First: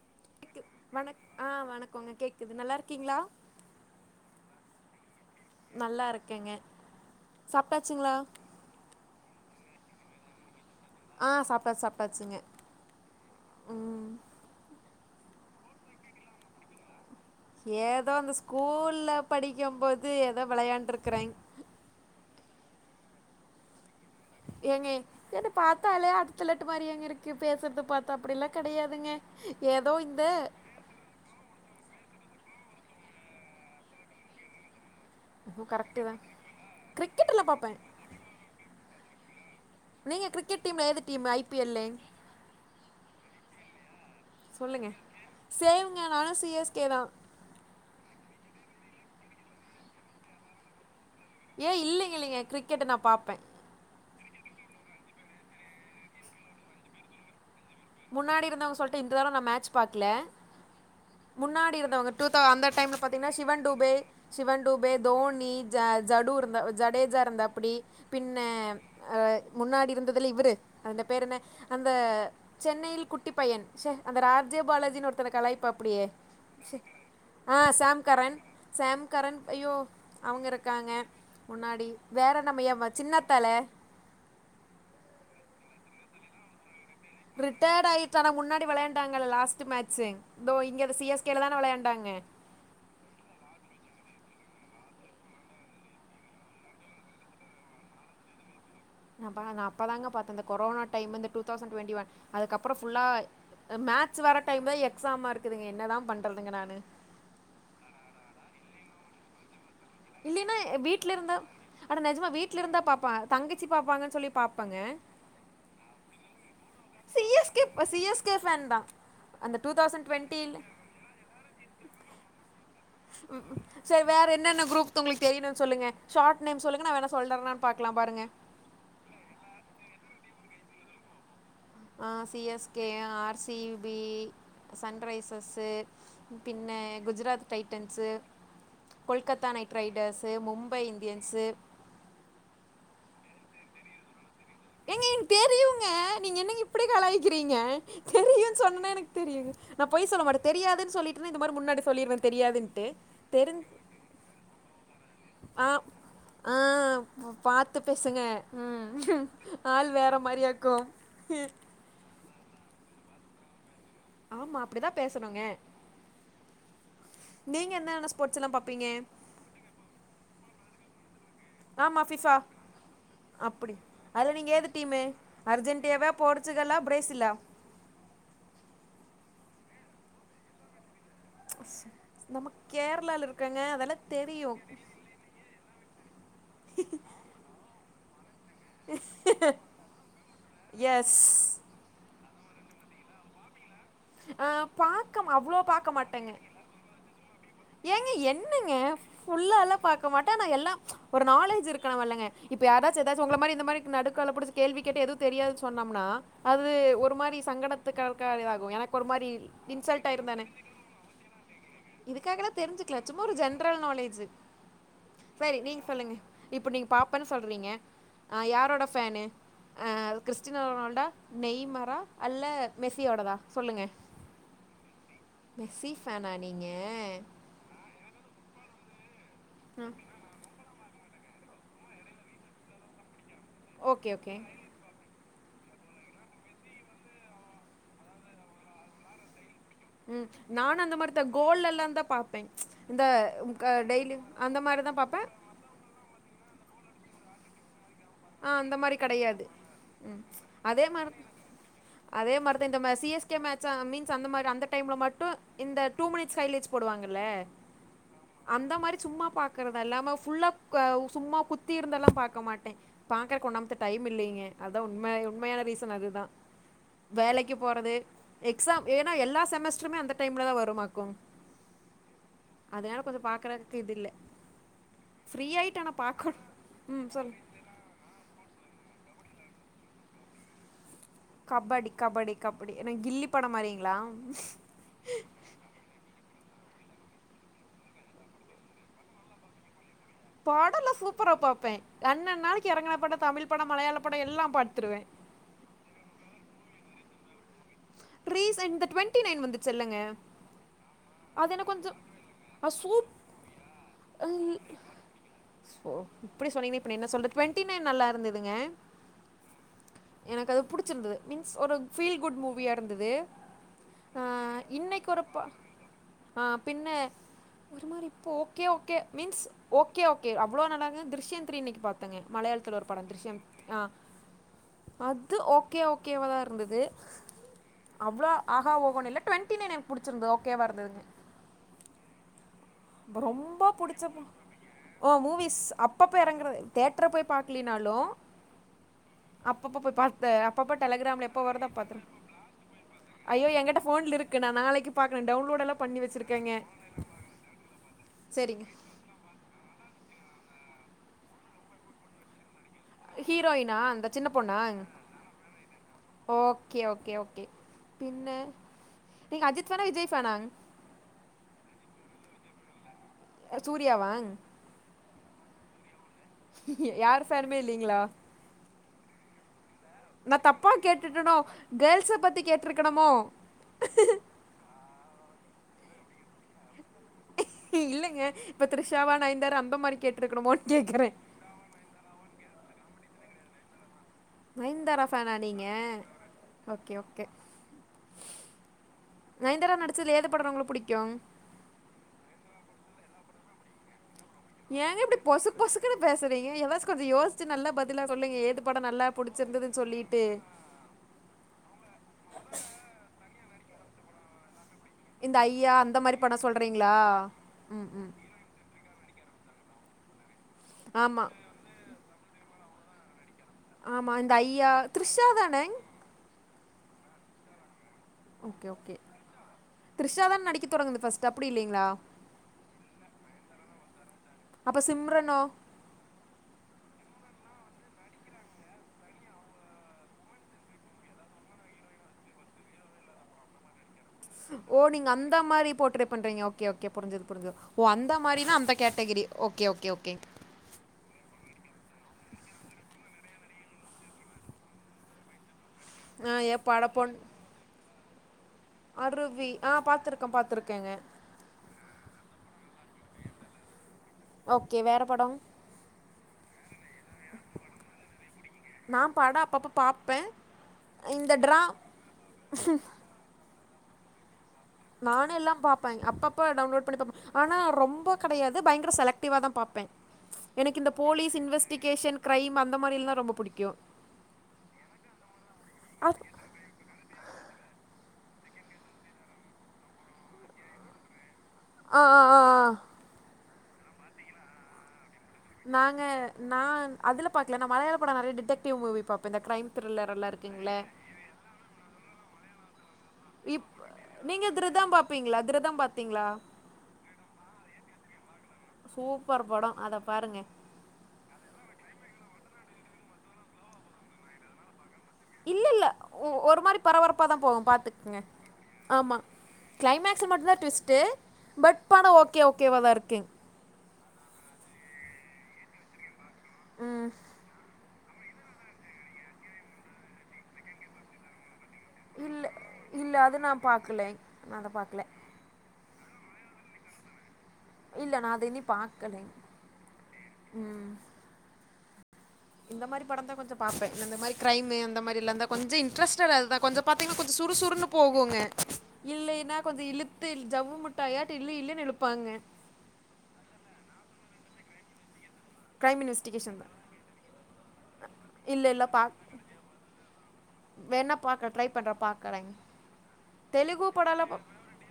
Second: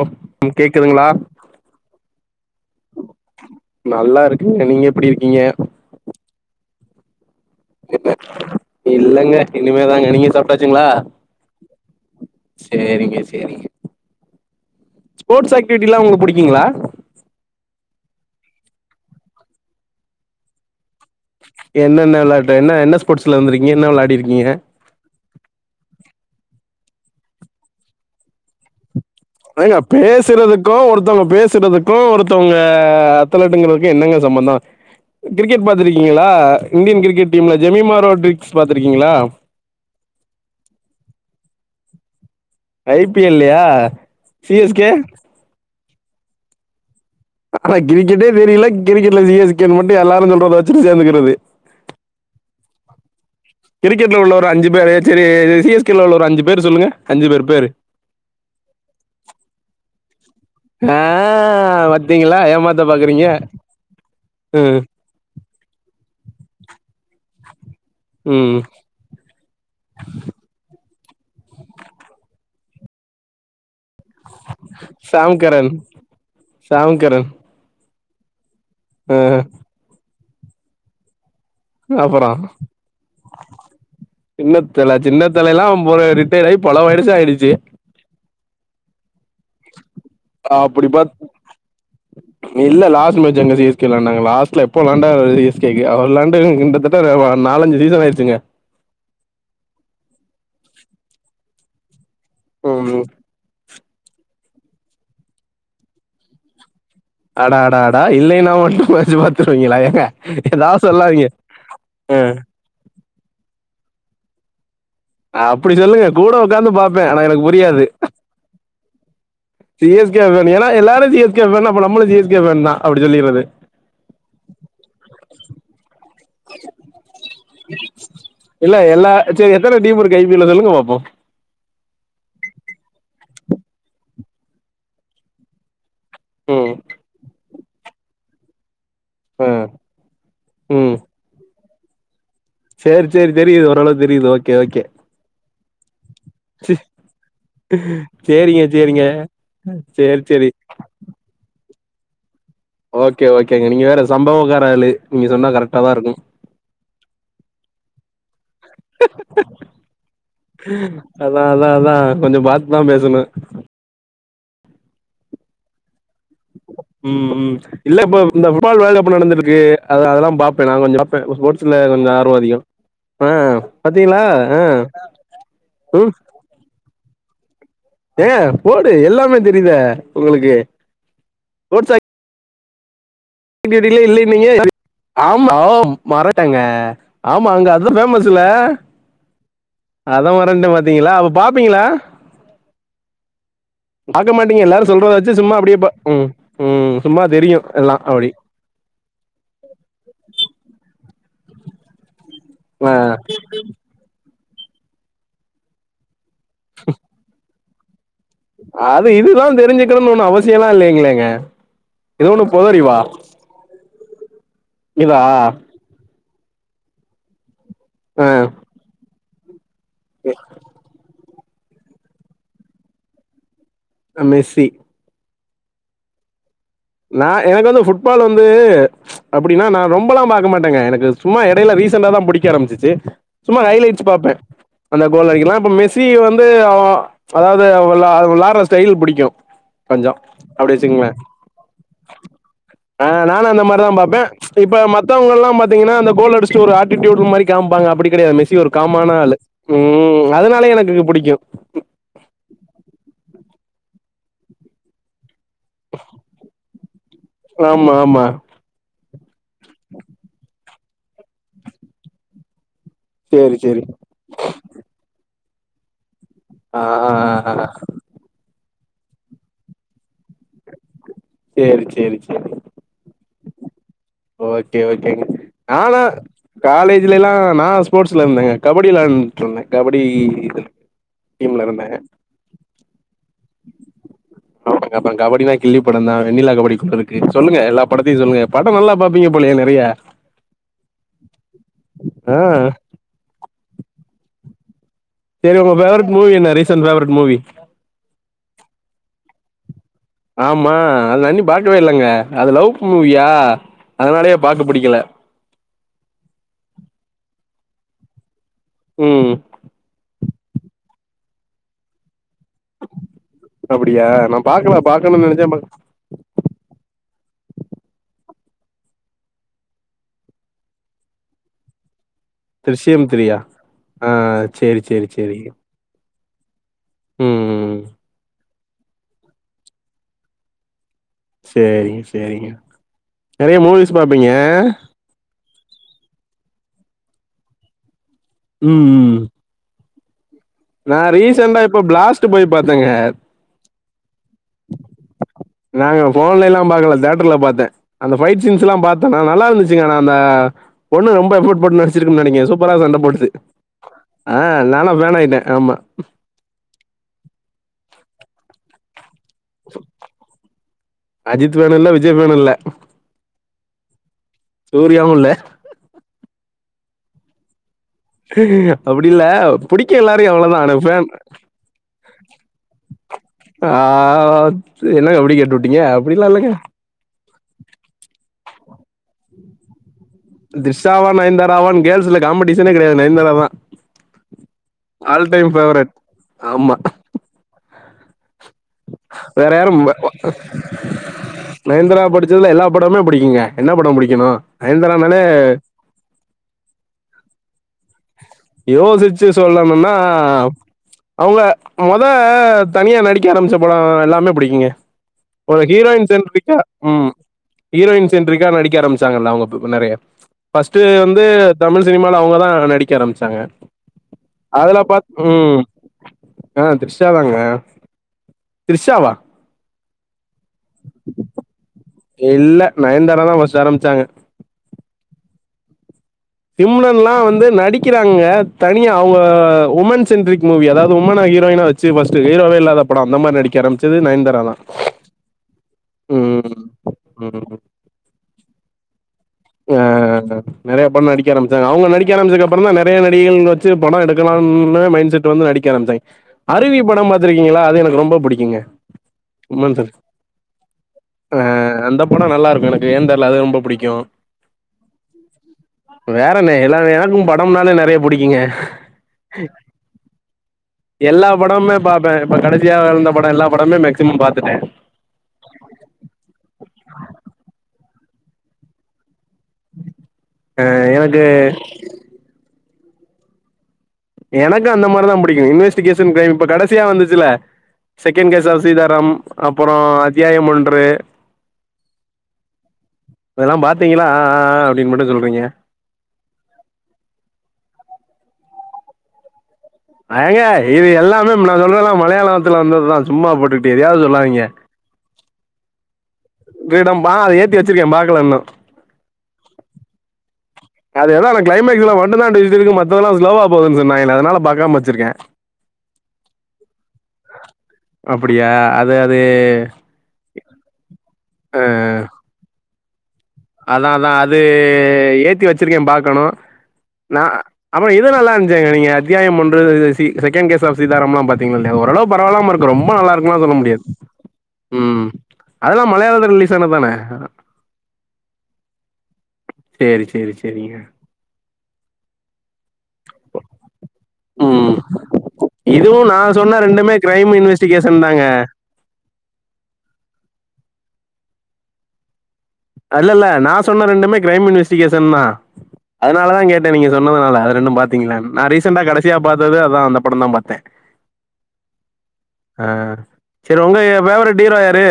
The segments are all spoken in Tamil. ஓ டிக்கு கேக்குதுங்களா வணக் ஆ வணக்கோங்க கேக்குது நல்லா இருக்கீங்களா நல்லா நீங்க எப்படி இருக் நல்லா இருக்கேங்க சாப்ட்டாச்சுங்களா இனிமே தாங்க நீங்க சாப்ட்டாச்சுங்களா ஆ சாப்ட்டாச்சு சாப்ட்டாச்சுங்க சேரிங்க செரிங்க ஸ்போர்ட்ஸ் ஆக்டிவிட்டில்லா உங்களுக் புடிக்கீங்களா ஏதோ அந்த ஸ்கூல்ல படிக்கும் போது ஏதோ விளையாண்டுருக் என்னென விளையாட்டு என்ன என்ன ஸ்போர்ட்ஸ்ல வந்ருக்கீங்க என்ன விளையாட் ஏங்க என்ன பாத்தாலே அத் த்துலட்டு மாரியாங்க இருக்கு பேசுறத பாத்தா அப்டிலா கிடயாதுங்க ஏங்க பேசுறதுக்கு ஒருத்தவங்க பேசுறதுக்கும் ஒருத் தவங்க அத்லட்டுங்கறதுக்கு என்னங்க சம்மந்தோ கிரிக்கெட் ஓ கரெக்ட்டு தா பாத்துருக்கீங்களா இந்தியன் கிரிக்கெட் கிரிக்கெட்லா டீம்ல பாப்பே ஜெமி மாரோட்ரிக்ஸ் பாத்துருக்கீங்களா நீங்க கிரிக்கெட் டீம்ல எது டீம் ஐ பி ல் லே ஐபிஎல் லையா சி எஸ் கே ஏங்க நானு சி எஸ் கே தா ஆனா கிரிக்கெட்டே தெரில கிரிக்கெட்ல சி எஸ் கே மட்டு எல்லாரு சொல்றத வச்சு சேந்துகி ஏ இல்லைங்க இல்லைங்க கிரிக்கெட்டு நா பாப்பே கிரிக்கெட்ல உள்ள ஒரு அஞ்சு பேரு சரி சிஎஸ்கேல உள்ள ஒரு அஞ்சு பேரு சொல்லுங்க அஞ்சு பேர் பேரு முன்னாடி இருந்தவங்க சொல்ட்டு இந்ததடவ நா மேட்ச் பாக்கல நா முன்னாடி இருந்தவங்க டூதவ் அந்த டைம்ல பாத்தீங்கன்னா சிவன்டூபே ம் சிவன்டூபே தோனி ஜ ஜடு இருந்தா ஜடேஜா இருந்தாப்டி பின்ன ம் அ முன்னாடி இருந்ததுல இவரு அந்த பேரு என்ன அந்த சென்னையில் குட்டி பையன் சே அந்த ஆர்ஜே பாலாஜின்னு ஒருத்தன சாம்கரன் கலாய்ப்பாப்படியே சாம்கரன் ஆ சஷாம்கரன் ஆ சாம்கரன் ஐயோ அவங்க இருக்காங்க முன்னாடி அப்றோ வேற நம்ம எவ சின்னத்தல சின்னத்தல சின்னத்தலல்லா [unintelligible] ரிப்பேர் ஆயி பல வருஷம் ஆயிடுச்சு ங்கள லாஸ்ட் மேட்ச்சு இதோ அப்படி இங்க சி பாத் எஸ் கேல தான விளையாண்டாங்க இல்ல லாஸ்டு மேட்ச் எங்க சி எஸ் கேல விளையண்டங்க லாஸ்ட் ட்டுல எப்போ விலாண்டாங்க சி எஸ் கே க்கு அவரு விலாண்டு கிட்டத்தட்ட நாலஞ்சு சீசன் ஆயிச்சுங்க நாஅப்பதாங்க பாத்தே இந்த கொரோனா டைம்ந்து டூதவ்சன் டுவென்டி ஒன் அதுக்கப்றோ ம் புல்லா மேட்ச் வர டைம் தா எக்ஸாம இருக்குதுங்க என்னதா பண்றதுங்க நானு அடா அடா அடா இல்லேன்னா மட்டும் மேட்ச் பாத்துருவீங்கள இல்லேன்னா வீட்ல இருந்தா ஆனா ஆ நெஜமா வீட்ல இருந்தா பாப்பா தங்கச்சி பாப்பாங்கன்னு சொல்லி பாப்பங்க அப்டி சொல்லுங்க கூட உக்கார்ந்து பாப்பே ஆனா எனக்கு சிஎஸ்கே புரியாது சிஎஸ்கே ஃபேன் தான் அந்த two C thousand S K fan டுவெண்ட்டியில் ஏன்னா எல்லாரு சி எஸ் கே ஃபேன்னா நம்மளும் சி எஸ் கே ஃபேனு தா அப்டி சொல்லிறது வேற என்னென்ன குரூப்த் உங்களுக்கு தெரியணும்னு சொல்லுங்க பாருங்கள் இல்ல எல்லா சரி எத்தன டீம் இருக்கு ஐ பி யல்ல சொல்லுங்க பாப்போ ஆ C S K R C B Sunrisers பின்ன ம் குஜராத் டைட்டன்ஸ்சு ஆ கொல்கத்தா நைட் ரைடர்ஸு மும்பை ம் இந்தியன்ஸு சேரி சேரி தெரியுது ஓரளவு தெரியுது ஓகே ஓகே ஏங்க என் தெரியுங்க நீங்க என்னங்க சி இப்டி கலாயிக்கிறீங்க தெரியுன்னு சேரிங்க சொன்னா சேரிங்க எனக்கு தெரியுங்க நா பொய் சேரி சொல்ல மாட்ட சேரி தெரியாதுன் சொல்லிட்டன இந்த மாரி முன்னாடி சொல்லிடுவேன் தெரியாதுன்ட்டு ஓகே தெரிஞ் ஓகேங்க நீங்க வேற சம்பவக்கார ஆளு நீங்க சொன்னா ஆ கரெக்டா தா இருக்கு ஆ பாத்து பேசுங்க ம் ஆள் வேற மாரியாக்கு அதா அதா அதா கொஞ்சோ பாத்துதா பேசணு ஆமா அப்டிதா பேசணுங்க ம் ம் நீங்க இல்ல என்னென்ன இப்போ ஸ்போர்ட்ஸ் இந்த எல்லாம் புட்பால் வேல்டு பாப்பீங்க கப் நடந்திருக்கு அத அதெல்லா பாப்பே நா கொஞ்சோ ஸ்போர்ட்ஸ்ல கொஞ்சோ ஆர்வம் அதிகம் ஆ அப்டி பாத்தீங்களா அது நீங்க ஏது டீமு அர்ஜென்டேவா போர்ச்சுகல்லா பிரேசில்லா ஏங்க போடு எல்லாமே தெரியுதே உங்களுக்கு நம்ம கேரளா இருக் டிடிலியே இல்லீனிங்க ஆம் ஓ [inaudible] ஆமா அங்க அதா ஃபேமஸ் ல அத மறந்ட்டே பாத்திங்களா எஸ் அப்ப பாப்பிங்களா பாக்க மாட்டீங்க எல்லாரு சொல்றத பார்க்க வெச்சு மா- சும்மா அவ்வளோ அப்டியே ப பார்க்க ம் மாட்டேங்க ம் சும்மா தெரியு எல்லா ஏங்க அப்டி என்னங்க ஃபுல்லா எல்லா பாக்க மாட்டே ஆனா எல்லா ஒரு நாலேஜு இருக்கனு வல்லங்க இப்ப ஆ யாராச்சு எதாச்சு உங்கள மாரி இந்த மாரி நடுக்கால புடிச்சு கேள்வி கேட்டா எது தெரியாது சொன்னம்னா அது ஒரு மாரி சங்கடத்து கால் காலி ஆகு என இல்ல இதுலான் தெரிஞ்சுக்கணுன் ஒண்ணு அவசியெல்லா இல்லீங்ளேங்க எதோ ஒண்ணு பொது அறிவா லேஜு செரி நீங்க சொல்லுங்க இப்ப நீங்க பாப்பன் சொல்றீங்க ஆ அ யாரோட ஃபேனு அ கிறிஸ்டினா ரொனால்டா நெய்மரா அல்ல மெஸ்சியோடதா சொல்லுங்க அ மெஸ்சி மெஸ்சி ஃபேனா நீங்க நா எனக்கு வந்து ஃபுட்பால் வந்து அப்டின்னா நா ரொம்பலா பாக்க மாட்டங்க எனக் இது சும்மா எடைல ரீசெண்டா தா புடிக்க ஆரம்மிச்சிச்சி சும்மா ஹைலைட்ஸ் ஓகே பாப்பே ஓகே அந்த கோல் அடிக்கலா இப்ப மெஸ்சி வந்து அவ அதாவது வெளா வெளாட்ற ஸ்டைல் புடிக்கு கொஞ்சோ அப்டி வெச்சுக்ங்ளே ல்ல எல்லாந்தா பாப்பே இந்த அந்த உக்க மாரிதா டெய்லியு பாப்பே அந்த மாரிதா பாப்பே ட்டு ஒரு ஆட்டிடியூடு மாரி காம்ப்பாங்க அப்புடி கெடையாது மெஸ்சி ஒரு அந்த காம் மாதிரி ஆன ஆளு கிடையாது ம் அதுனாலயே அதே எனக்கு மாதிரி புடிக்கு அதே மார்தா இந்த மெஸ்சிய க்க மேச்சா மீன்ஸ் அந்த மார் அந்த டைம்ல மட்டு இந்த டூ மினிட்ஸ் ஹைலைட்ஸ் போடுவாங்க ல ஆமா ஆமா அந்த மாரி சும்மா பாக்கறதா இல்லாம ஃபுல்லா குவவ் சும்மா குத்தி இருந்தெல்லாம் பாக்க மாட்டே பாக்கறதுக்கு சேரி ஒண்ணாம்த சேரி டைம் இல்லீங்க அதா உண்மே உண்மையான ரீசன் அதுதா ஆ ஆ‌ ஆ அ அ க்ஸாம் ஏனா எல்லா செமஸ்ட்ருமே அந்த டைம்ல தா வருமா சேரி சேரி சேரி கொஞ்சோ பாக்குறதுக்கு இது இல்ல ஓகே ஓகேங்க ஃப்ரீ ஆயிட்டு ஆனா நாலா பாக்கணு ம் காலேஜ்ல எல்லா சொல்லு நா ஸ்போட்ஸ் லந்தங்க கபடி விளாண்ட்ருந்தே கபடி இது டீம்ல இருந்தே கபடி கபடி கபடி எனக் கில்லி படோ மாரிங்களா [inaudible] கபடினா கில்லி படந்தா வெண்ணிலா கபடி குழு இருக்கு சொல்லுங்க எல்லா படத்தியு சொல்லுங்க படோ நல்லா பாப்பீங்க போலயே நறைய படல்லா சூப்பரா பாப்பே ஆ அண்ணன் நாளைக்கி எறங்கன படோ தமிழ் படோ மலையாள படோ எல்லாம் பாத்துருவே சேரி உங்க ஃபேவரெட் மூவி என்ன ரீசன் ஃபேவரெட் மூவி ரீசென் இந்த டுவெண்டி நைன் வந்துட் ஆமா அது நா இன்னி பாக்கவே கொஞ்சோ இல்லங்க அது அ லவ்ப் சூப் மூவியா அதுனாலயே பாக்க புடிக்கல சோ இப்பிடி சொன்னீங்கனா இப்ப என்ன சொல்ற டுவெ ன்ட்டி நைன் நல்லா இருந்துதுங்க ம் எனக்கு அது புடிச்சிருந்துது மீன்ஸ் ஒரு ஃபீல் குட் மூ வியாருந்துது அப்டியா அ நா பாக்கல இன்னைக்கு பாக்கணுன் ஒருப்பா நெனச்சே பாக் ஆ பின்ன ஒரு மாரி இப்போ okay okay means okay okay அவ்ளோ நல்லாக த்ரிஷ்யந்த்ரி இன்னிக்கு பா த்தங்க மலையாளத்ல ஒரு படோ திருஷ்யம் த்ரீயா த்ரிஷ்யம் அ ஆ சேரி சேரி அது சேரி ஓகே ஓகேவா தாருந்தது ம் அவ்ளோ ஆஹா ஓஹோணுல்ல ட்வென்ட்டி நைன் எனக் புடிச்சிருந்தது ஓகேவா இருந்ததுங்க சேரிங்க சேரிங்க நெறைய ரொம்ப மூவிஸ் பிடிச்ச பாப்பீங்க ஓ மூவிஸ் அப்பப்ப எறங்கறது தேட்ர போய் பாக்லீனாலு ம் ம் ம் த அப்பப்ப டெலகிராம்ல எப்போ வருதோ அப் பாத்துரு ட்டு போய் பாத்தங்க எங்கட்ட ஃபோன்லிரு நாங்க வச்சிருக்கேங்க போன்லேல்லா பாக்கல தியேட்டர்ல பாத்தே அந்த பைட் சரிங்க சீன்ஸ்ல்லா பாத்தனா நல்லாருந்துச்சுங்க ஆனா அந்த பொண்ணு ரொம்ப எபோர்ட் போட்டு நடிச்சிருக்குன் நெனக்க சூ ப்பரா சண்டை போட்டுச்சி ஹீரோயினா அந்த சின்ன ஆ பொண்ணா நானா பேனாயிட்டே ஆமா ஓகே ஓகே ஓகே பின்ன நீங்க அஜித் பேனா விஜய் பேனாங்க அஜித் ஃபேனு இல்ல விஜய் பேனில்ல சூர்யா வா சூர்யாவு இல்ல யார் பேனுமே இல்லிங்களா அப்டில்ல நா தப்பா கேட்டுட்டேனோ கேள்ஸ் பத்தி கேட்டிருக்கணுமோ ஆ என்னங்க இப்டி கேட்டுபோட்டீங்க அப்டிலா இல்லைங்க இல்லேங்க இப்ப திரிஷாவா நயன்தாரா அந்தமாரி கேட் திரிஷாவா நயந்தாரவா கேள்ஸ்ல காம்படிஷனே கெடயாது நயந்தார தா நயந்தாரா ஆல் பேனா டைம் நீங்க ஃபேவரட் ஆமா ஓகே ஓகே வேற யாரும் நயன்தாரா இல்ல நடிச்சதுல அ ஏது படோ உங்களுக்கு புடிக்கு நயந்திரா படிச்சதுல எல்லா படமே பிடிக்குங்க என்னா பட பிடிக்கணு ஏங்க இப்டி பொசுக் பொசுக்குன்னு பேசுறீங்க எதாச்சு கொஞ்ச யோசிச்சு நல்ல பதில் ல்லா சொல்லுங்க ஏது பட நல்லா யோசிச்சு புடிச்சிருந்ததுனு சொல்லணும்னா சொல்லிட்டு அவங்க மொத தனியா நடிக்க ஆரம்பிச்ச பட எல்லாமே பிடிக்குங்க இந்த ஒரு ஐயா அந்த ஹீரோயின்ஸ் மாரி படம் என்ட்ரிக்கா சொல்றீங்களா ம் ம் ம் ஹீரோயின்ஸ் என்றிக்கா நடிக்க ஆரம்பச்ச [unintelligible] அவங்க நெறைய பஸ்ட்டு வந்து ஆமா தமிழ் சினிமால அவங்க தா நடிக்க ஆரம்பிச்சாங்க ஆமா இந்த ஐயா அதுல பாத் த்ரிஷாதானே ம் ஆ த்ரிஷாதாங்க ஓகே ஓகே த்ரிஷாவா த்ரிஷா தான் நடிக்க தொடங்குது பஸ்ட்டு அப்டி இல்லைங்களா இல்ல நயன்தாராதா ஃபர்ஸ்ட் ஆரம்பிச்சாங்க அப்ப சிம்ரனோ சிம்ரன்லா வந்து நடிக்கிறாங்க தனியா அவங்க உமன் சென்ட்ரிக் மூவி அதாவது உமனா ஹீரோயினா வச்சி பஸ்ட்டு ஹீரோவே இல்லாத பட அந்த மாரி நடிக்கர ஓ நீங்க அந்த மாரி போட்ரே பண்றீங்க ம் ஓகே ஓகே புரிஞ்சிது புரிஞ்சுது ம் ஓ அந்த மாரி நா அந்த கேட் ஆ நெறய பட நடிக்க ஆரம்பிச்சாங்க அவங்க நடிக்க நடிக்க ஆரம்பிச்சதுக்கப்றந்தா நெறய நடிகைகள் வச்சு பட எடுக்கலானு மைண்ட் செட் வந்து நடிக் ஆ [unintelligible] ஏ அருவி பட படம் பொன் பாத்திருக்கீங்களா அது எனக்கு ரொம்ப புடிக்குங்க அருவி ஆ உமன் சென்ட் பாத்துருக்கோ பாத்துருக்கேங்க ஆ அந்த பட நல்லாருக்கு எனக்கு ஏன் தெர்ல அது ரொம்ப புடிக்கு ஓகே வேற படோ எல்லார எனக்கு படம்னாலே நெறைய பிடிக்குங்க நா படோ அப்பப்ப பாப்பே எல்லா இந்த ட்ரா படமுமே பாப்பே இப்ப கடைசியா வந்த பட எல்லா படமே மேக்சிமம் பாத்துட்டே நானு எல்லாம் பாப்பே அப்பப்ப டவுன்லோட் பண்ணி பாபே ஆனா ரொம்ப கெடயாது பயங்கர செலக்ட் டிவா தா பாப்பே எனக்கு இந்த போலீஸ் இன்வெஸ்டிகேஷன் கிரைம் அந்த மாரில்லா ரொம்ப புடிக்கு எனக்கு அந்த மாரிதா பிடிக்கு இன்வெஸ்டிகேஷன் அத் கிரைம் இப்ப கடைசியா வந்துச்சுல செகண்ட் கேஸ் ஆஃப் சீதாரம் அப்பற அத்தியாயம் ஒன்று ஆ ஆ ஆ அதெல்லா பாத்தீங்களா ஆ ஆ ஆ அப்டின்னு மட்டு சொல் நாங்க நான் அதுல பாக்கல நா மலையால பட நெறைய டிடெக்டிவ் மூவி பாப்பே இந்த கிரைம் ஏங்க இ து எல்லாமே நா சொல்றலா மலையாளத்துல வந்ததுதா சும்மா போட்டுக்கிட்டு எதையாவது நீங்க திருதம் பாப்பீங்களா திருதம் ப கீரிடம்பா ஆ ஏத்தி வச்சிருக்கே பாக்கல இன்னு சூப்பர் படோ அத பாருங்க அது எதோ கிளைமக்ஸ்ல மட்டுந்தா [unintelligible] இருக்கு மத்ததெல்லா ஸ்லோவ போகுது சொன்னாங்கலே அதனால பாக்காம வச்சிருக்கே இல்லல்ல ஒரு மாரி பரபரப்பாதா போகு பாத்துக்குங்க அப்படியா அது ஆமா அது கிளைமேக்ஸ் மட்டு தா டுவிஸ்ட்டு அ பட் படமோ ஓகே ஓகேவா தாருக் அதா அதா அது ஏத்தி வொச்சிருக்கே பாக்கணு ம் நா அப் றோ இது நல்லாருந்ச்சிங்க நீங்க அத்தியாயம் ஒன்று சி செகண்ட் கேஸ் ஆஃப் சீதாராம்ல்லா பாத்தீங்ளா அ ஓரளவு இல்ல பரவால்லாமருக்கு ரொம்ப இல்ல அது நல்லாருக்கும்லா சொல்ல நான் முடியாது பார்க்கல நான் அதை பார்க்கல ம் அதல்லா மலையாளதுல ரிலீஸ் ஆனது தான இல்ல நா அத இன்னியு பாக்கலேங் சேரி சேரி சேரிங்க இந்த மாரி படந்தா கொஞ்சோ பாப்பே இந்த மாரி கிரைமு ம் அந்த மாரில்லா தா கொஞ்சோ இதுவு நா இன்ட்ரெஸ்ட்டடா அதுதா சொன்ன கொஞ்சோ ரெண்டுமே பாத்தீங்கனா கிரைம் கொஞ்சோ சுர் சுர்ருன்னு இன்வெஸ்டிகேஷன் தாங்க போகுங்க இல்லைன்னா கொஞ்சோ இலுத்து ஜவ்வு முட் டாயாட்டு இல்லு இல்லுன்னு இலுப்பாங்க அல்லல்ல நா சொன்ன ரெண்டுமே கிரைம் இன்வெஸ்டிகேஷன் தா க்ரைம் அதனாலதா இன்வெஸ்டிகேஷன் கேட்டே தான் நீங்க சொன்னதுனால அது ரெண்டும் பாத்தீங்கலான்னு நா இல்லை ரீசெண்டா கடசியா பாத்தது அதா அந்த படம் தா பாத்தே வேண்ணா பாக்க ட்ரை பண்றே பாக்கறே சேரி உங்க எ ஃபேவரட் ஹீரோ யாரு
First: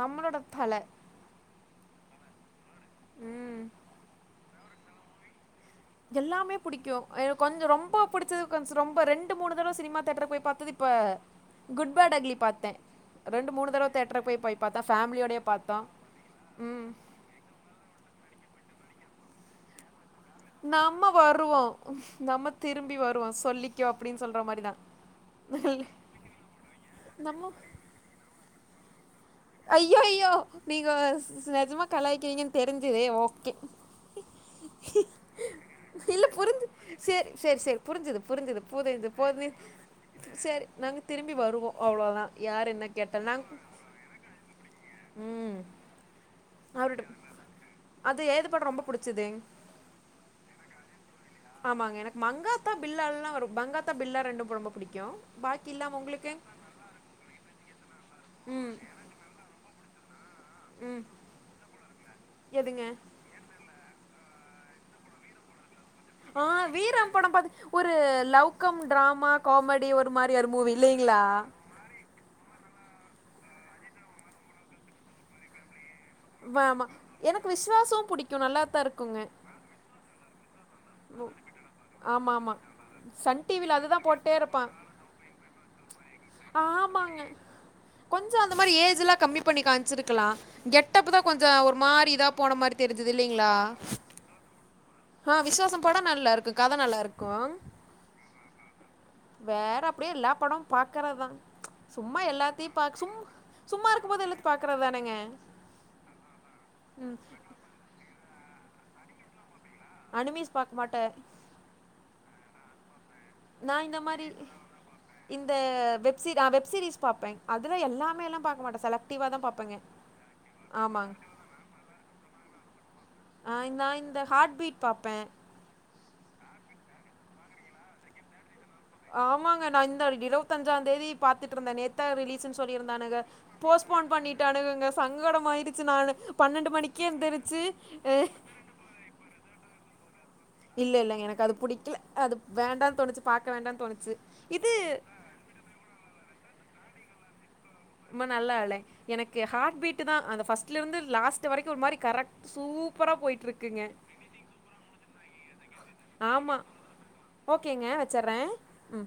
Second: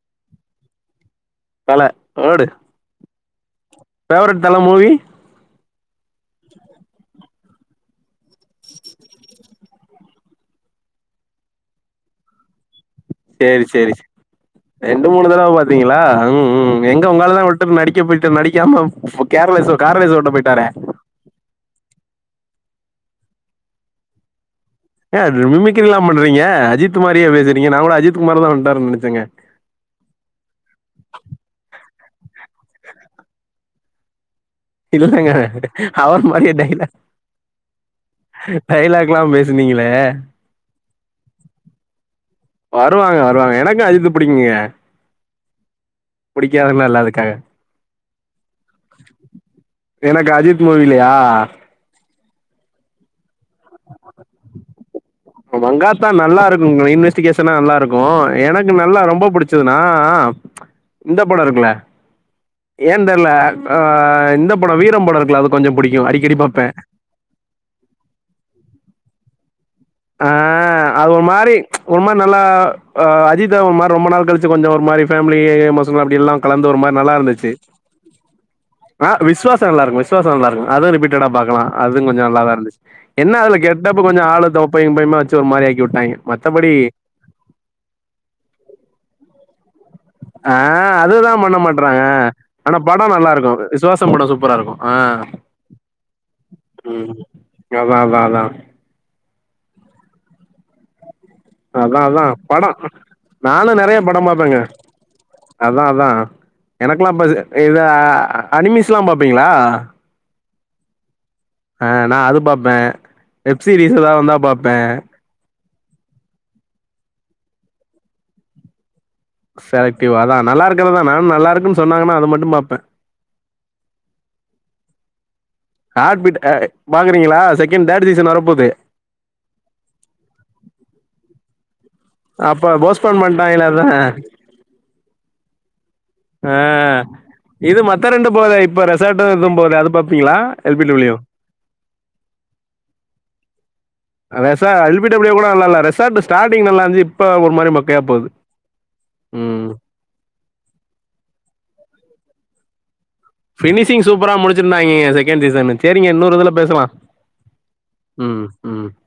நம்மளோட தல தல ஓடு ஃபேவரட் தல மூவி எல்லாமே புடிக்கு ஏ கொஞ்சோ ரொம்ப புடிச்சது கொஞ்சோ ரொம்ப ரெண்டு மூணு தடவ சினிமா தேட்டர்க்கு போய் பாத்தது இப்ப குட் பேட் அங்க்லி பாத்த சேரி சேரி சேரி ரெண்டு மூணு ஃபேமிலியோடயே தடவ பாத்தோ பாத்தீங்ளா ம் ம் எங்க உங்காளுதா வுட்டு மேர் டிக்க போயிட்டு நடிக்காம கேர் ரேஸ் கார் ரேஸ் ஓட்டப் நம்ம வருவோ நம்ம திரும்பி வருவோ சொல்லிக்கோ அப்டின்னு சொல்ற மாரிதா ஏ அது மிமிக்ரில்லா பண்றீங்க அஜித் மாரியே நம்ம பேசுறீங்க நா கூட அஜித் குமார் தா வன்டாருன்னு நெனச்சங்க ஐயோ கலாய்க்கிறீங்கன் தெரிஞ்சது ஓகே [inaudible] இல்லல்லங்க அவர் இல்ல மாரியே புரிஞ்சு டைலாக் சேரி சேரி சேரி புரிஞ்சுது புரிஞ்சுது புரிஞ்சுது டைலாக்ல்லா புரிஞ்சு பேசுனீங்ளே அ சேரி நாங்க திரும்பி வருவோ அவ்ளோதா யார் என்ன வருவாங்க கேட்டாலு நாங் வருவாங்க எனக்கு அஜித்து புடிக்குங்க ம் புடிக்காதுள்ளா இல்ல அவருட்ட அதுக்காக அது ஏது படோ ரொம்ப புடிச்சது எனக்கு அஜித்து மூவிலையா ஆமாங்க எனக்கு மங்காத்தா பில்லாலல்லா வரு மங்காத்தா பில்லா ரெண்டு படோ ரொம்ப புடிக்கு பாக்கி இல்லாம மங்காத்தா உங்களுக்கு நல்லாருக்கு இன்வெஸ்டிகேஷனா நல்லாருக்கு எனக்கு நல்லா ரொம்ப புடிச்சதுனா அ ஆ இந்த படோருக்குல்ல எதுங்க ஏன் தெர்ல அ அ இந்த படோ வீரம் படோருக்குல்ல அது கொஞ்சோ புடிக் ஆ வீரம் படோ பாத்து ஒரு லவ் கம் டிராம காமெடி ஒரு ஆ மாரி ஒரு மூவி அது இல்லைங்களா ஒரு மாரி ஒரு மாரி நல்லா அ அஜ் ஜித்த ஒரு மாரி ரொம்ப நாள் கலிச்சி கொஞ்சோ ஒரு மா‌ரி ஃபேிலி ஸ்ல அப்டி எல்லா கலந்து ஒரு ஆமா மாரி எனக்கு நல்லாருந்துச்சி விஸ்வாசோ புடிக்கு நல்லாத்தா அ இருக்குங்க விஸ்வாசோ நல்லாருக்கு விஸ்வாசோ நல்லாருக்கு அது ரிபிட்டடா பாக்கலா அது கொஞ்சோ ஆமா ஆமா நல்லாதாருந்துச்சி என்ன சன் அது டிவில கெட்டப்பு அதுதா கொஞ்சோ போட்டே ஆளு இருப்பா தொப் பையு கிப்பையுமா வெச்சி ஒரு மாரி ஆக்கிவுட் ஆமாங்க கொஞ்சோ‌ அந்த மாரி ஏஜ்ஜில்லா கம்மி பண்ணிக் காம் ச்சிருக்லா ஆ கெட்டப்புதா அதுதா கொஞ்சோ‌ பண்ண ஒரு மாட்றாங்க. மாரி இதா போன மாரி ஆனா தெரிஞ்சது படம் நல்லா இல்லிங்ளா இருக்கும். விசுவாசம் படம் சூப்பரா இருக்கும். ஆ அ விஸ்வாசோ ப படோ நல்லாருக்கு கத ம் நல்லாருக்கோ அதா அதா அதா வேற அப்டியே எல்லா படம் பாக்கறதா அதா அதா படோ நானு சும்மா நெறைய படோ இருக்கும்போது எல்லாத்தையு பாப்பேங்க பாக்கறது தானேங்க அதா அதா எனக்குல்லா பேஸ் இதா அனிமிஸ்ல்லா பாப்பீங்ளா அனிமிஸ் பாக்மாட்ட ப வெப் சீரிஸ் ஏதாவ் வந்தா பாப்ப த வெப் சீரி ஆ வெப் சீரிஸ் பாப்பேங் அதுல எல்லாமேல்லா பாக்க மாட்ட செல செலக்டிவ்வா அதா நல்லா இருக்றதா நானு நல்லா இருக்குன் சொன்னாங்னா அத மட்டு பாப்பே ஆ நா இந்த ஹார்ட் பீட் பாப்பே ஹாட் பீட் அ பாக்குறீங்களா செகண்ட் தேட் சீசன் வரப்போது ஆமாங்க நா இந்த இருவத்தஞ்சாந்தேதி பாத்துட்ருந்த நேத் தா ரிலீஸுன் அப்ப சொல்லிருந்தானுக போஸ்ட்போன் பண்ட்டாங்களே அதா போஸ்பாண்ட் பண்ணிட்டானுகங்க சங்கடமாயிரிச்சி நானு ஆ பன்னெண்டு மணிக்கே எந்திரிச்சு இது மத்த ரெண்டு அஹ் போவ்தே இப்ப ரெசாட்டு இதும் போதே அது பாப் இல்ல இல்லங்க எனக்கு அது புடிக்கில அது வேண்டான் தோணுச்சி பாக்க வேண்டான் தோணுச்சி இதூ எப் டபிள்யூ கூட நல்லால்ல ரெசாட்டு ஸ்டாட்டிங் நல்லாந்த்ச்சி இப்ப ஒரு மாரி மக் ரொம்ப நல்லா இல்ல எனக்கு ஹாட் பீட்டுதா அந்த ஃபஸ்ட்லருந்து லாஸ் ச வரைக்கு ஒரு மாரி கரெக் சூப் ஃபினிஷிங் சூப்பரா முடிச்சிருந்தாய்ங்கங்க செகண்ட் சீசனு சேரிங்க இன்னோர் இதுல ஆமா பேசலா ஓகேங்க வச்சர்றே ம்